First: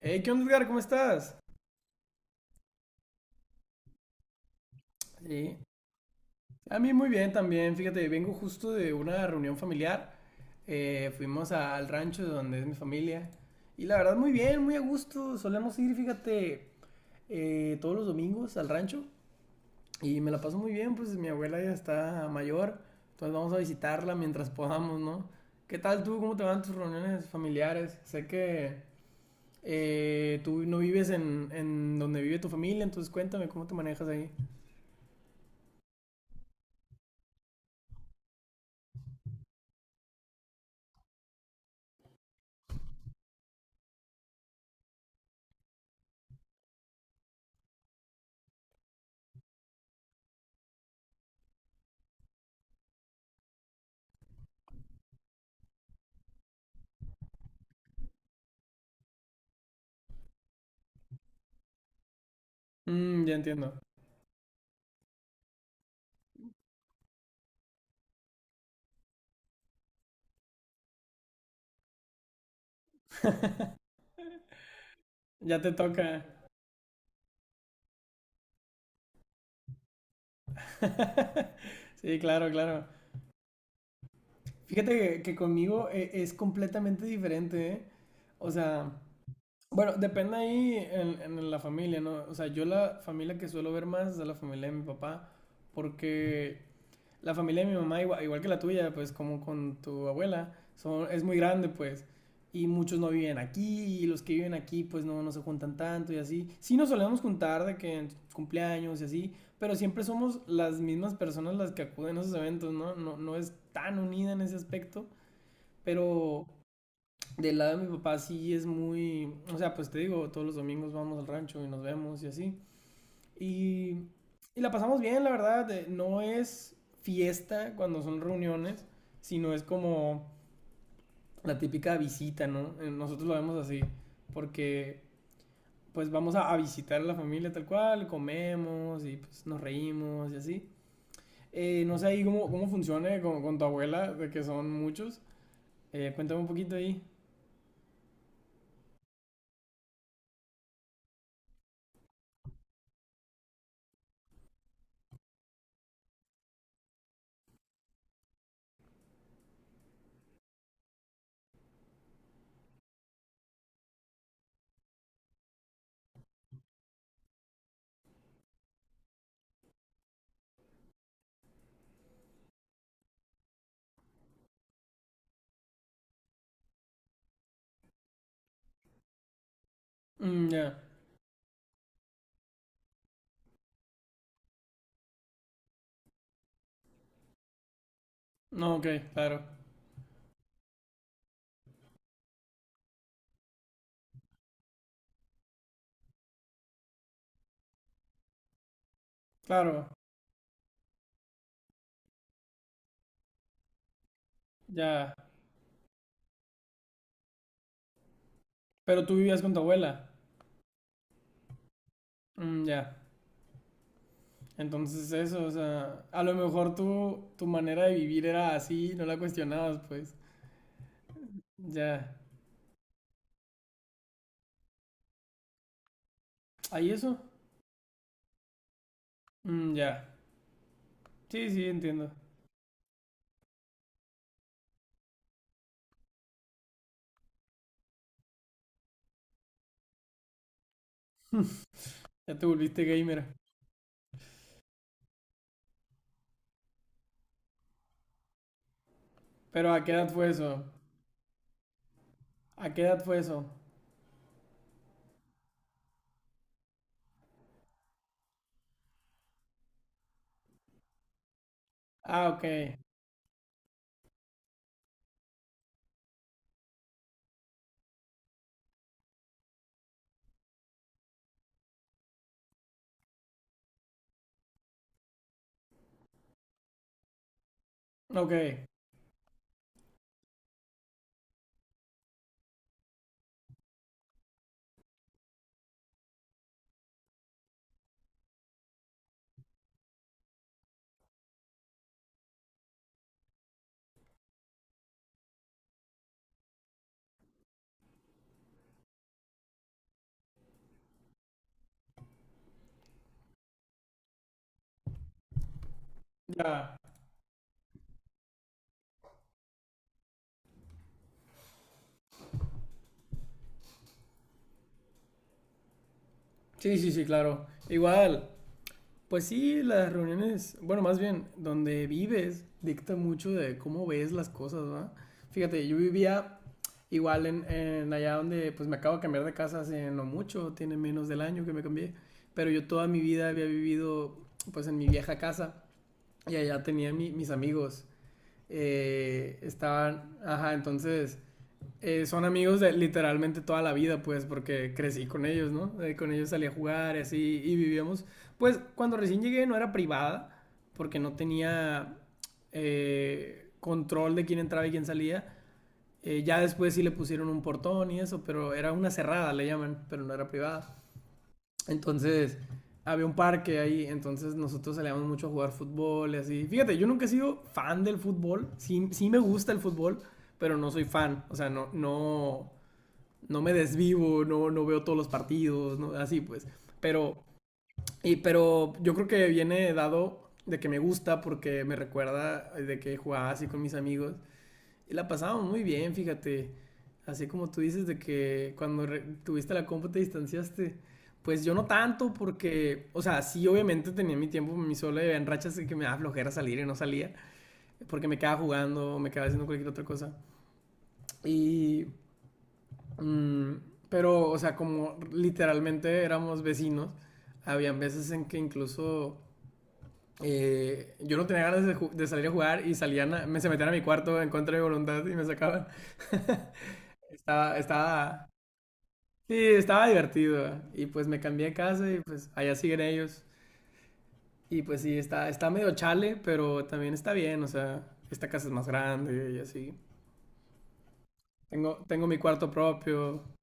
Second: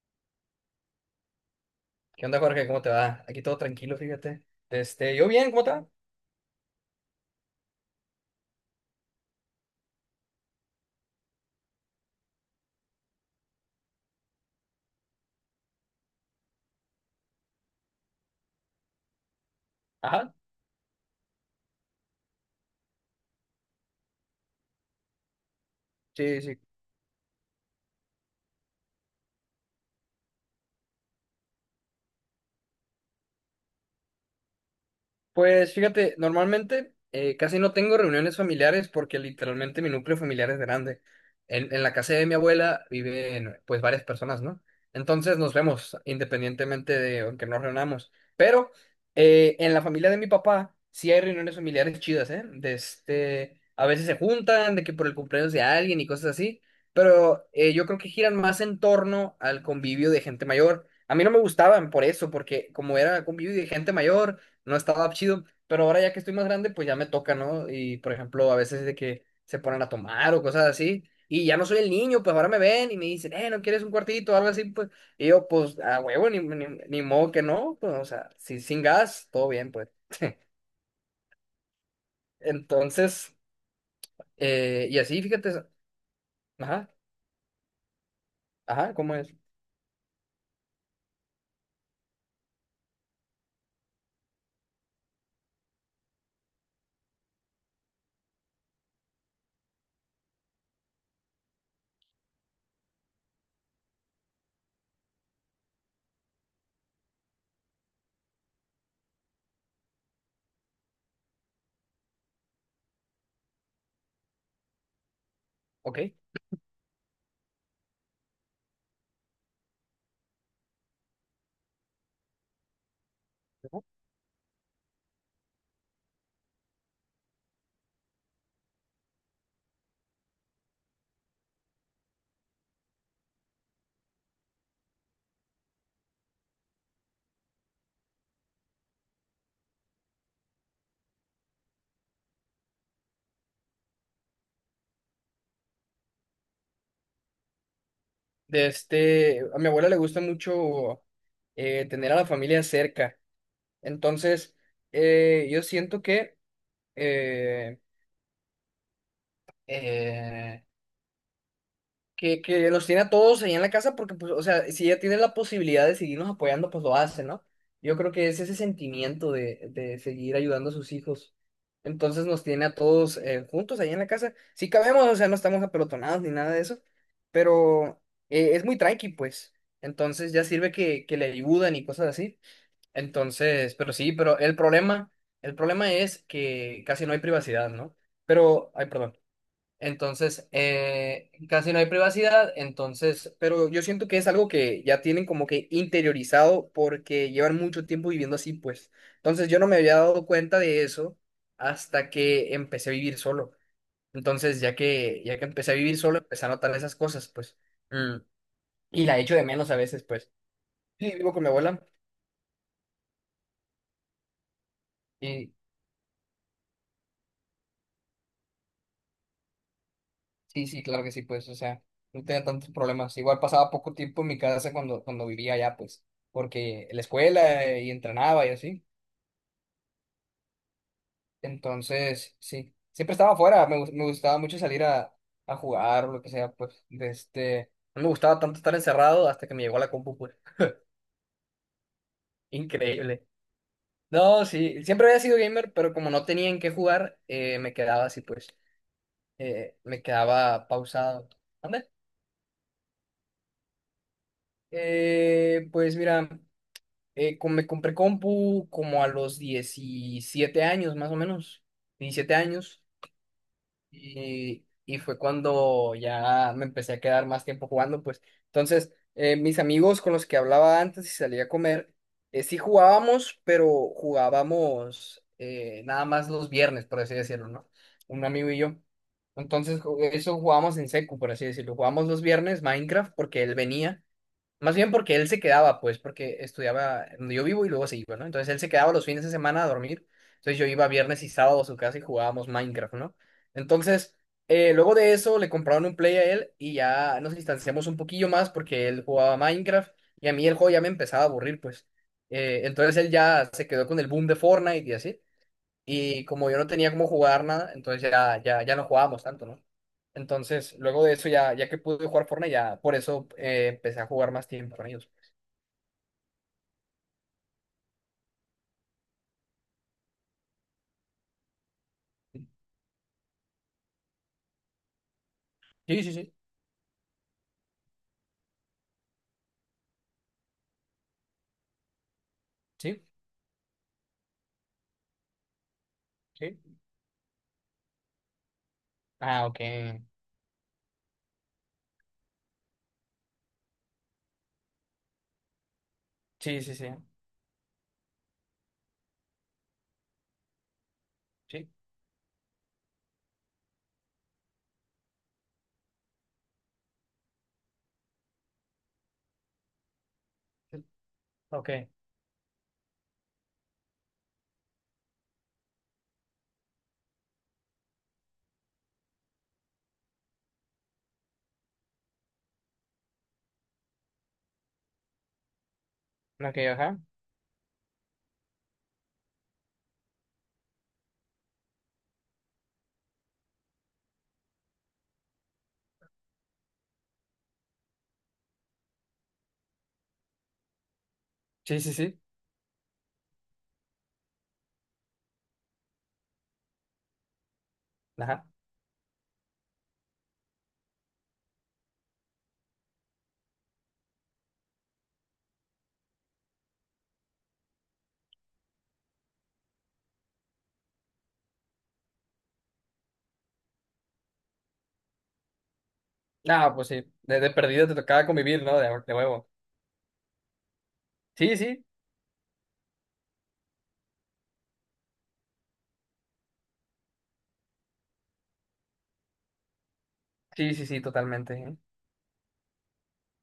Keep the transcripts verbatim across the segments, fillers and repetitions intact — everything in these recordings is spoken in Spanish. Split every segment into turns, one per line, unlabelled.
Hey, ¿qué onda, Edgar? ¿Cómo estás?
¿Qué onda, Jorge? ¿Cómo te va? Aquí todo tranquilo, fíjate. Este, yo bien,
Sí.
¿cómo te va?
A mí muy bien también. Fíjate, vengo justo de una reunión familiar. Eh, fuimos a- al rancho donde es mi familia. Y la verdad, muy bien, muy a gusto. Solemos ir, fíjate, eh, todos los domingos al rancho. Y me
Ajá.
la paso muy bien, pues mi abuela ya está mayor. Entonces vamos a visitarla mientras podamos, ¿no? ¿Qué tal tú? ¿Cómo
Sí,
te
sí.
van tus reuniones familiares? Sé que eh, tú no vives en, en donde vive tu familia, entonces cuéntame cómo te manejas ahí.
Pues fíjate, normalmente eh, casi no tengo reuniones familiares porque literalmente mi núcleo familiar es grande. En, en la casa de mi abuela viven pues varias personas, ¿no? Entonces nos vemos independientemente de aunque nos reunamos. Pero eh, en la familia de mi papá sí hay reuniones familiares chidas, ¿eh? De este, a veces se juntan, de que por el cumpleaños de alguien y cosas así. Pero eh, yo creo que giran más en torno al convivio de gente mayor. A mí no me gustaban por eso, porque como era
Mm, ya
convivio de
entiendo.
gente mayor no estaba chido, pero ahora ya que estoy más grande, pues ya me toca, ¿no? Y por ejemplo, a veces de que se ponen a tomar o cosas así, y ya no soy el niño, pues ahora me ven y me dicen, eh, ¿no quieres un cuartito o algo así? Pues, y yo,
Ya te
pues, a
toca.
huevo, ni, ni, ni modo que no, pues, o sea, si, sin gas, todo bien, pues.
Sí, claro, claro.
Entonces, eh,
Fíjate
y
que,
así,
que
fíjate,
conmigo e- es
ajá,
completamente diferente, ¿eh? O sea,
ajá, ¿cómo es?
bueno, depende ahí en, en la familia, ¿no? O sea, yo la familia que suelo ver más es la familia de mi papá, porque la familia de mi mamá, igual, igual que la tuya, pues como con tu abuela, son, es muy grande, pues. Y muchos no viven aquí, y los que viven aquí, pues no, no se juntan tanto y así. Sí nos solemos juntar de que en cumpleaños y así, pero siempre somos las mismas personas las que acuden a esos eventos, ¿no? No, no es tan unida en ese aspecto,
Ok.
pero del lado de mi papá sí es muy, o sea, pues te digo, todos los domingos vamos al rancho y nos vemos y así.
Ujú.
Y, y la pasamos bien, la verdad. eh, No es fiesta cuando son reuniones, sino es como la típica visita, ¿no? Eh, Nosotros lo vemos así, porque pues vamos a, a visitar a la familia tal cual, comemos y pues nos reímos y así. Eh, no sé ahí cómo, cómo funciona con, con tu abuela, de que son muchos. Eh, cuéntame un poquito ahí.
De este, a mi abuela le gusta mucho eh, tener a la familia cerca, entonces, eh, yo siento que... eh, eh, que, que los tiene a todos ahí en la casa porque, pues, o sea, si ella tiene la posibilidad de seguirnos apoyando, pues lo hace, ¿no? Yo creo que es ese sentimiento de, de seguir ayudando a sus hijos. Entonces nos tiene a todos eh, juntos ahí en la casa. Sí cabemos, o sea, no estamos apelotonados ni nada de eso, pero eh, es muy tranqui, pues. Entonces ya
Mm,
sirve
ya.
que, que le ayudan y cosas así. Entonces, pero sí, pero el problema, el problema es que casi no hay privacidad, ¿no? Pero,
No,
ay,
ok,
perdón.
claro.
Entonces, eh, casi no hay privacidad, entonces, pero yo siento que es algo que ya tienen como que interiorizado porque llevan mucho tiempo viviendo así, pues. Entonces, yo no me
Claro,
había dado cuenta de eso hasta que empecé a vivir solo. Entonces, ya
ya.
que, ya que empecé a vivir solo, empecé a notar esas cosas, pues. Mm. Y
Pero tú
la echo
vivías
de
con tu
menos a veces,
abuela.
pues. Sí, vivo con mi abuela
Mm, ya. Entonces eso, o
y,
sea, a lo mejor tu, tu manera de vivir era así, no la cuestionabas, pues.
Sí, sí, claro que sí, pues, o sea,
Ya.
no tenía tantos problemas. Igual pasaba poco tiempo en mi casa cuando, cuando vivía allá, pues, porque
¿Ahí
la
eso?
escuela eh, y entrenaba y así.
Mm, ya. Sí, sí, entiendo.
Entonces, sí, siempre estaba afuera, me, gus- me gustaba mucho salir a, a, jugar o lo que sea, pues, de este, no me gustaba tanto estar encerrado hasta que me llegó la compu, pues,
Ya te volviste
increíble.
gamer.
No, sí, siempre había sido gamer, pero como no tenía en qué jugar, eh, me quedaba así, pues,
Pero
eh,
¿a qué
me
edad fue eso?
quedaba pausado. ¿Anda?
¿A qué edad fue eso?
Eh, pues mira. Eh, com- me compré compu como a los diecisiete años, más o menos,
Ah,
diecisiete
ok.
años, y, y fue cuando ya me empecé a quedar más tiempo jugando, pues. Entonces, eh, mis amigos con los que hablaba antes y salía a comer, eh, sí jugábamos, pero jugábamos eh, nada más los viernes, por así decirlo, ¿no? Un amigo y
Ok.
yo. Entonces, ju- eso jugábamos en secu, por así decirlo. Jugábamos los viernes Minecraft porque él venía. Más bien porque él se quedaba, pues, porque estudiaba donde yo vivo y luego se iba, ¿no? Entonces él se quedaba los fines de semana a dormir. Entonces yo iba viernes y sábado a su casa y jugábamos Minecraft, ¿no? Entonces, eh, luego de eso le compraron un Play a él y ya nos distanciamos un poquillo más porque él jugaba Minecraft y a mí el juego ya me empezaba a aburrir, pues. Eh, entonces él ya se quedó con el boom de Fortnite y así. Y como yo no
Ya.
tenía cómo jugar nada, entonces ya, ya, ya no jugábamos tanto, ¿no? Entonces, luego de eso, ya, ya que pude jugar Fortnite, ya por eso eh, empecé a jugar más tiempo con ellos.
Sí, sí, sí, claro. Igual, pues sí, las reuniones, bueno, más bien, donde vives dicta mucho de cómo ves las cosas, ¿va? Fíjate, yo
Sí, sí, sí,
vivía igual en, en allá donde pues me acabo de cambiar de casa hace no mucho, tiene menos del año que me cambié, pero yo toda mi
sí,
vida había vivido pues en mi vieja casa y
sí.
allá tenía mi- mis amigos, eh,
Ah, ok.
estaban, ajá, entonces eh, son amigos de literalmente toda la vida, pues, porque crecí con ellos, ¿no? Eh, con ellos salí a
Sí, sí, sí,
jugar y así, y vivíamos. Pues, cuando recién llegué no era privada, porque no
sí.
tenía eh, control de quién entraba y quién salía. Eh, ya después sí le pusieron un portón y eso, pero era una cerrada, le llaman, pero no era privada.
Ok,
Entonces, había un parque ahí, entonces nosotros salíamos mucho a jugar fútbol y así. Fíjate, yo nunca he sido fan del fútbol, sí, sí me gusta el fútbol, pero no soy fan, o sea, no, no, no me desvivo, no, no veo todos los partidos, ¿no? así pues.
ok, ajá.
Pero, y, pero yo creo que viene dado de que me gusta porque me recuerda de que jugaba así con mis amigos y la pasábamos muy bien, fíjate. Así como tú dices de que cuando re- tuviste la compu te distanciaste. Pues yo no
Sí, sí,
tanto
sí,
porque, o sea, sí obviamente tenía mi tiempo, mi solo y en rachas en que me daba flojera salir y no salía porque me quedaba
ajá.
jugando, me quedaba haciendo cualquier otra cosa. Y mm, pero, o sea, como literalmente éramos vecinos, habían veces en que incluso eh, yo no tenía ganas de, ju- de salir a jugar y salían, a- me se metían a mi cuarto en contra de mi voluntad y me sacaban.
Ah, pues sí, de, de
Estaba,
perdida te tocaba
estaba,
convivir, ¿no? De, de
sí,
huevo.
estaba divertido. Y pues me cambié de
Sí, sí,
casa y pues allá siguen ellos. Y pues sí, está, está medio chale, pero también está bien, o sea, esta casa es más grande y así.
sí, sí, sí, totalmente.
Tengo, tengo mi cuarto propio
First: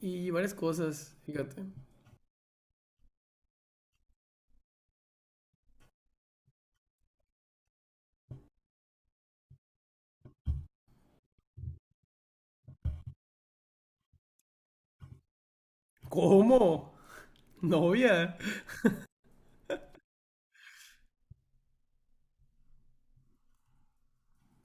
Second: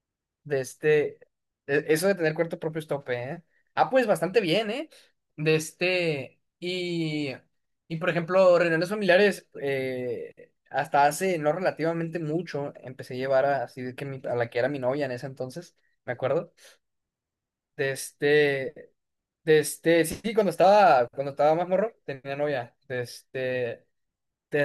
y varias
De
cosas,
este,
fíjate.
e- eso de tener cuarto propio es tope, ¿eh? Ah, pues bastante bien, ¿eh? De este, y, y por ejemplo, reuniones familiares, eh, hasta hace no relativamente mucho, empecé a llevar a, así de que mi- a la que era mi novia en ese entonces, me acuerdo.
¿Cómo?
De
¿Novia?
este, de este, sí, sí, cuando estaba, cuando estaba más morro, tenía novia. De este,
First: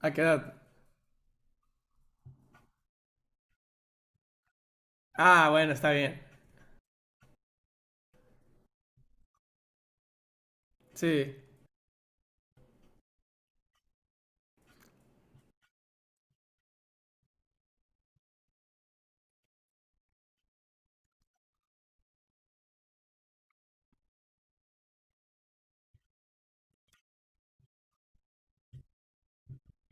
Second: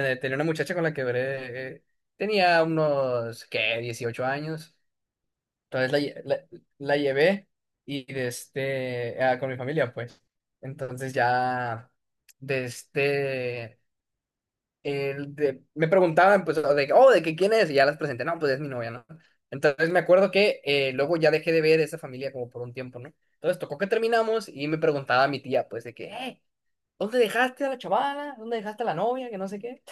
¿A qué
tenía una
edad?
muchacha con la que duré, eh, tenía unos, ¿qué? dieciocho años.
Ah, bueno, está
Entonces la,
bien.
lle- la, la llevé y de este, ah, con mi familia, pues. Entonces
Sí,
ya, de este, el de- me preguntaban, pues, o de, que, oh, ¿de que quién es? Y ya las presenté, no, pues es mi novia, ¿no? Entonces me acuerdo que eh, luego ya dejé de ver esa familia como por un tiempo, ¿no? Entonces tocó que terminamos y me preguntaba a mi tía, pues, de que: "Eh, ¿dónde dejaste a la chavala? ¿Dónde dejaste a la novia? Que no sé qué".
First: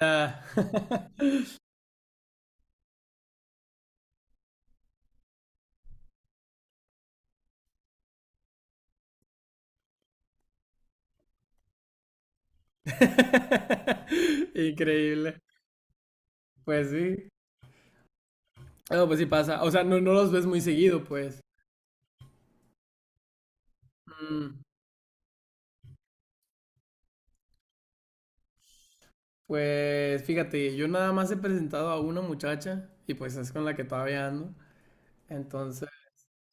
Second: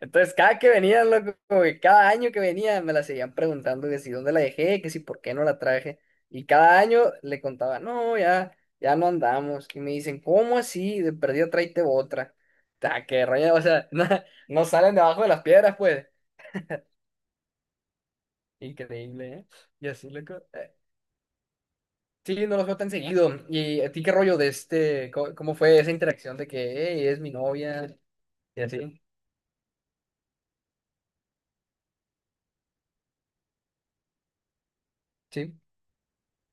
Entonces, cada que venían, loco, como que cada año que venían, me la seguían preguntando que si dónde la dejé, que si por qué no la traje. Y cada año le contaba: no, ya, ya no andamos. Y me dicen: ¿cómo así? De perdida tráete otra. Ta, qué rollo o sea, no, no salen debajo de
Increíble.
las piedras, pues.
Pues sí. No, pues sí
Increíble, ¿eh?
pasa. O sea,
Y
no,
así,
no los
loco.
ves muy
eh,
seguido, pues.
Sí, no los veo tan seguido. ¿Y a ti qué rollo de
Mm,
este? ¿Cómo, cómo fue esa interacción de que, hey, es mi novia? Y así,
pues fíjate, yo nada más he presentado a una muchacha y pues es con la que todavía ando.
sí.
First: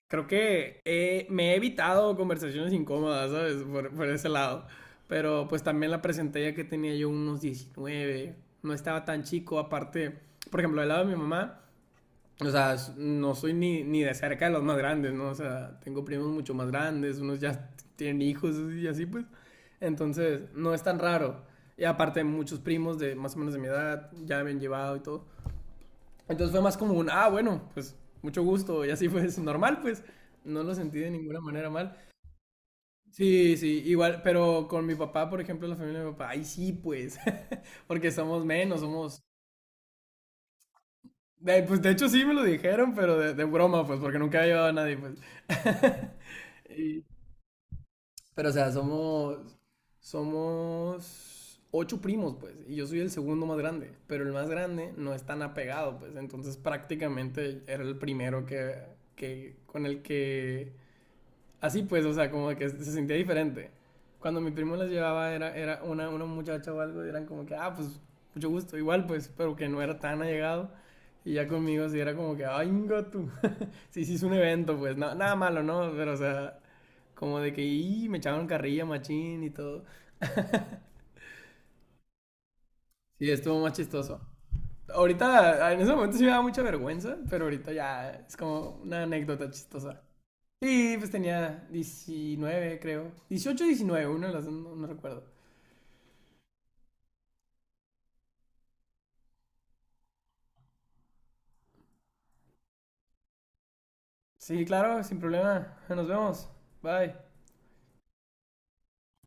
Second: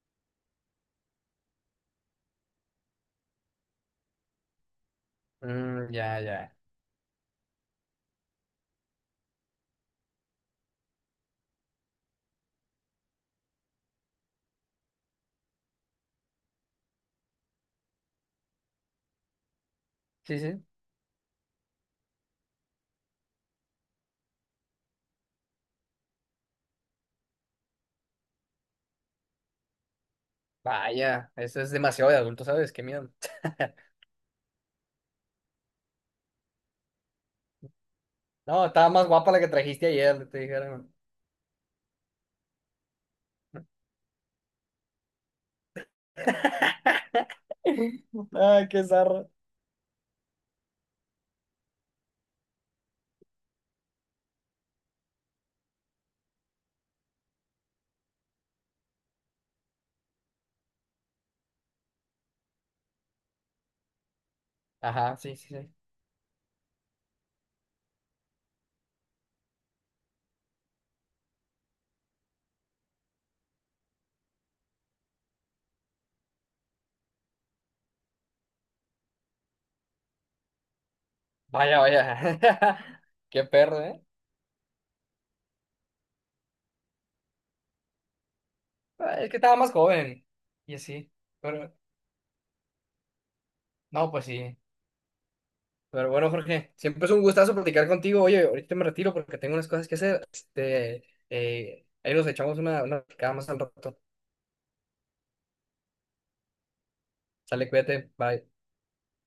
Creo que he- me he evitado conversaciones incómodas, ¿sabes? Por, por ese lado. Pero pues
Mm,
también la
ya,
presenté
ya.
ya que tenía yo unos diecinueve, no estaba tan chico, aparte, por ejemplo, del lado de mi mamá, o sea, no soy ni, ni de cerca de los más grandes, ¿no? O sea, tengo primos mucho más grandes, unos ya tienen hijos y así pues.
Sí,
Entonces,
sí.
no es tan raro. Y aparte, muchos primos de más o menos de mi edad ya me han llevado y todo. Entonces fue más como un, ah, bueno, pues mucho gusto, y así fue normal, pues no lo sentí de
Vaya,
ninguna
eso
manera
es
mal.
demasiado de adulto, ¿sabes? Qué miedo.
Sí, sí, igual, pero con mi papá, por ejemplo, la familia de mi papá, ay, sí, pues, porque somos
No,
menos,
estaba más
somos...
guapa la que trajiste ayer, te dijeron.
de- pues de hecho sí me lo dijeron, pero de, de broma, pues, porque nunca había llevado a nadie, pues. Y- pero o
Ay,
sea,
qué zarra.
somos... Somos ocho primos, pues, y yo soy el segundo más grande, pero el más grande no es tan apegado, pues, entonces prácticamente era el primero que, que con el que así pues, o sea, como que se sentía diferente. Cuando mi primo las
Ajá,
llevaba,
sí, sí,
era,
sí.
era una, una muchacha o algo, y eran como que, ah, pues, mucho gusto, igual, pues, pero que no era tan allegado. Y ya conmigo sí era como que, ay, tú. Sí, sí, es un evento, pues, no- nada malo, ¿no? Pero, o sea, como de que, y me echaban carrilla, machín y todo.
Vaya, vaya.
Sí,
Qué
estuvo más
perro, ¿eh?
chistoso. Ahorita, en ese momento sí me daba mucha vergüenza, pero ahorita ya es como una
Ah, es que
anécdota
estaba más
chistosa.
joven. Y
Sí, pues
así.
tenía
Pero,
diecinueve creo. Dieciocho, diecinueve,
no, pues
uno de las dos,
sí.
no, no recuerdo.
Pero bueno, Jorge, siempre es un gustazo platicar contigo. Oye, ahorita me retiro porque tengo unas cosas que hacer. Este, eh, ahí nos echamos una, una platicada más al rato.
Sí, claro, sin problema. Nos vemos. Bye.
Sale, cuídate. Bye.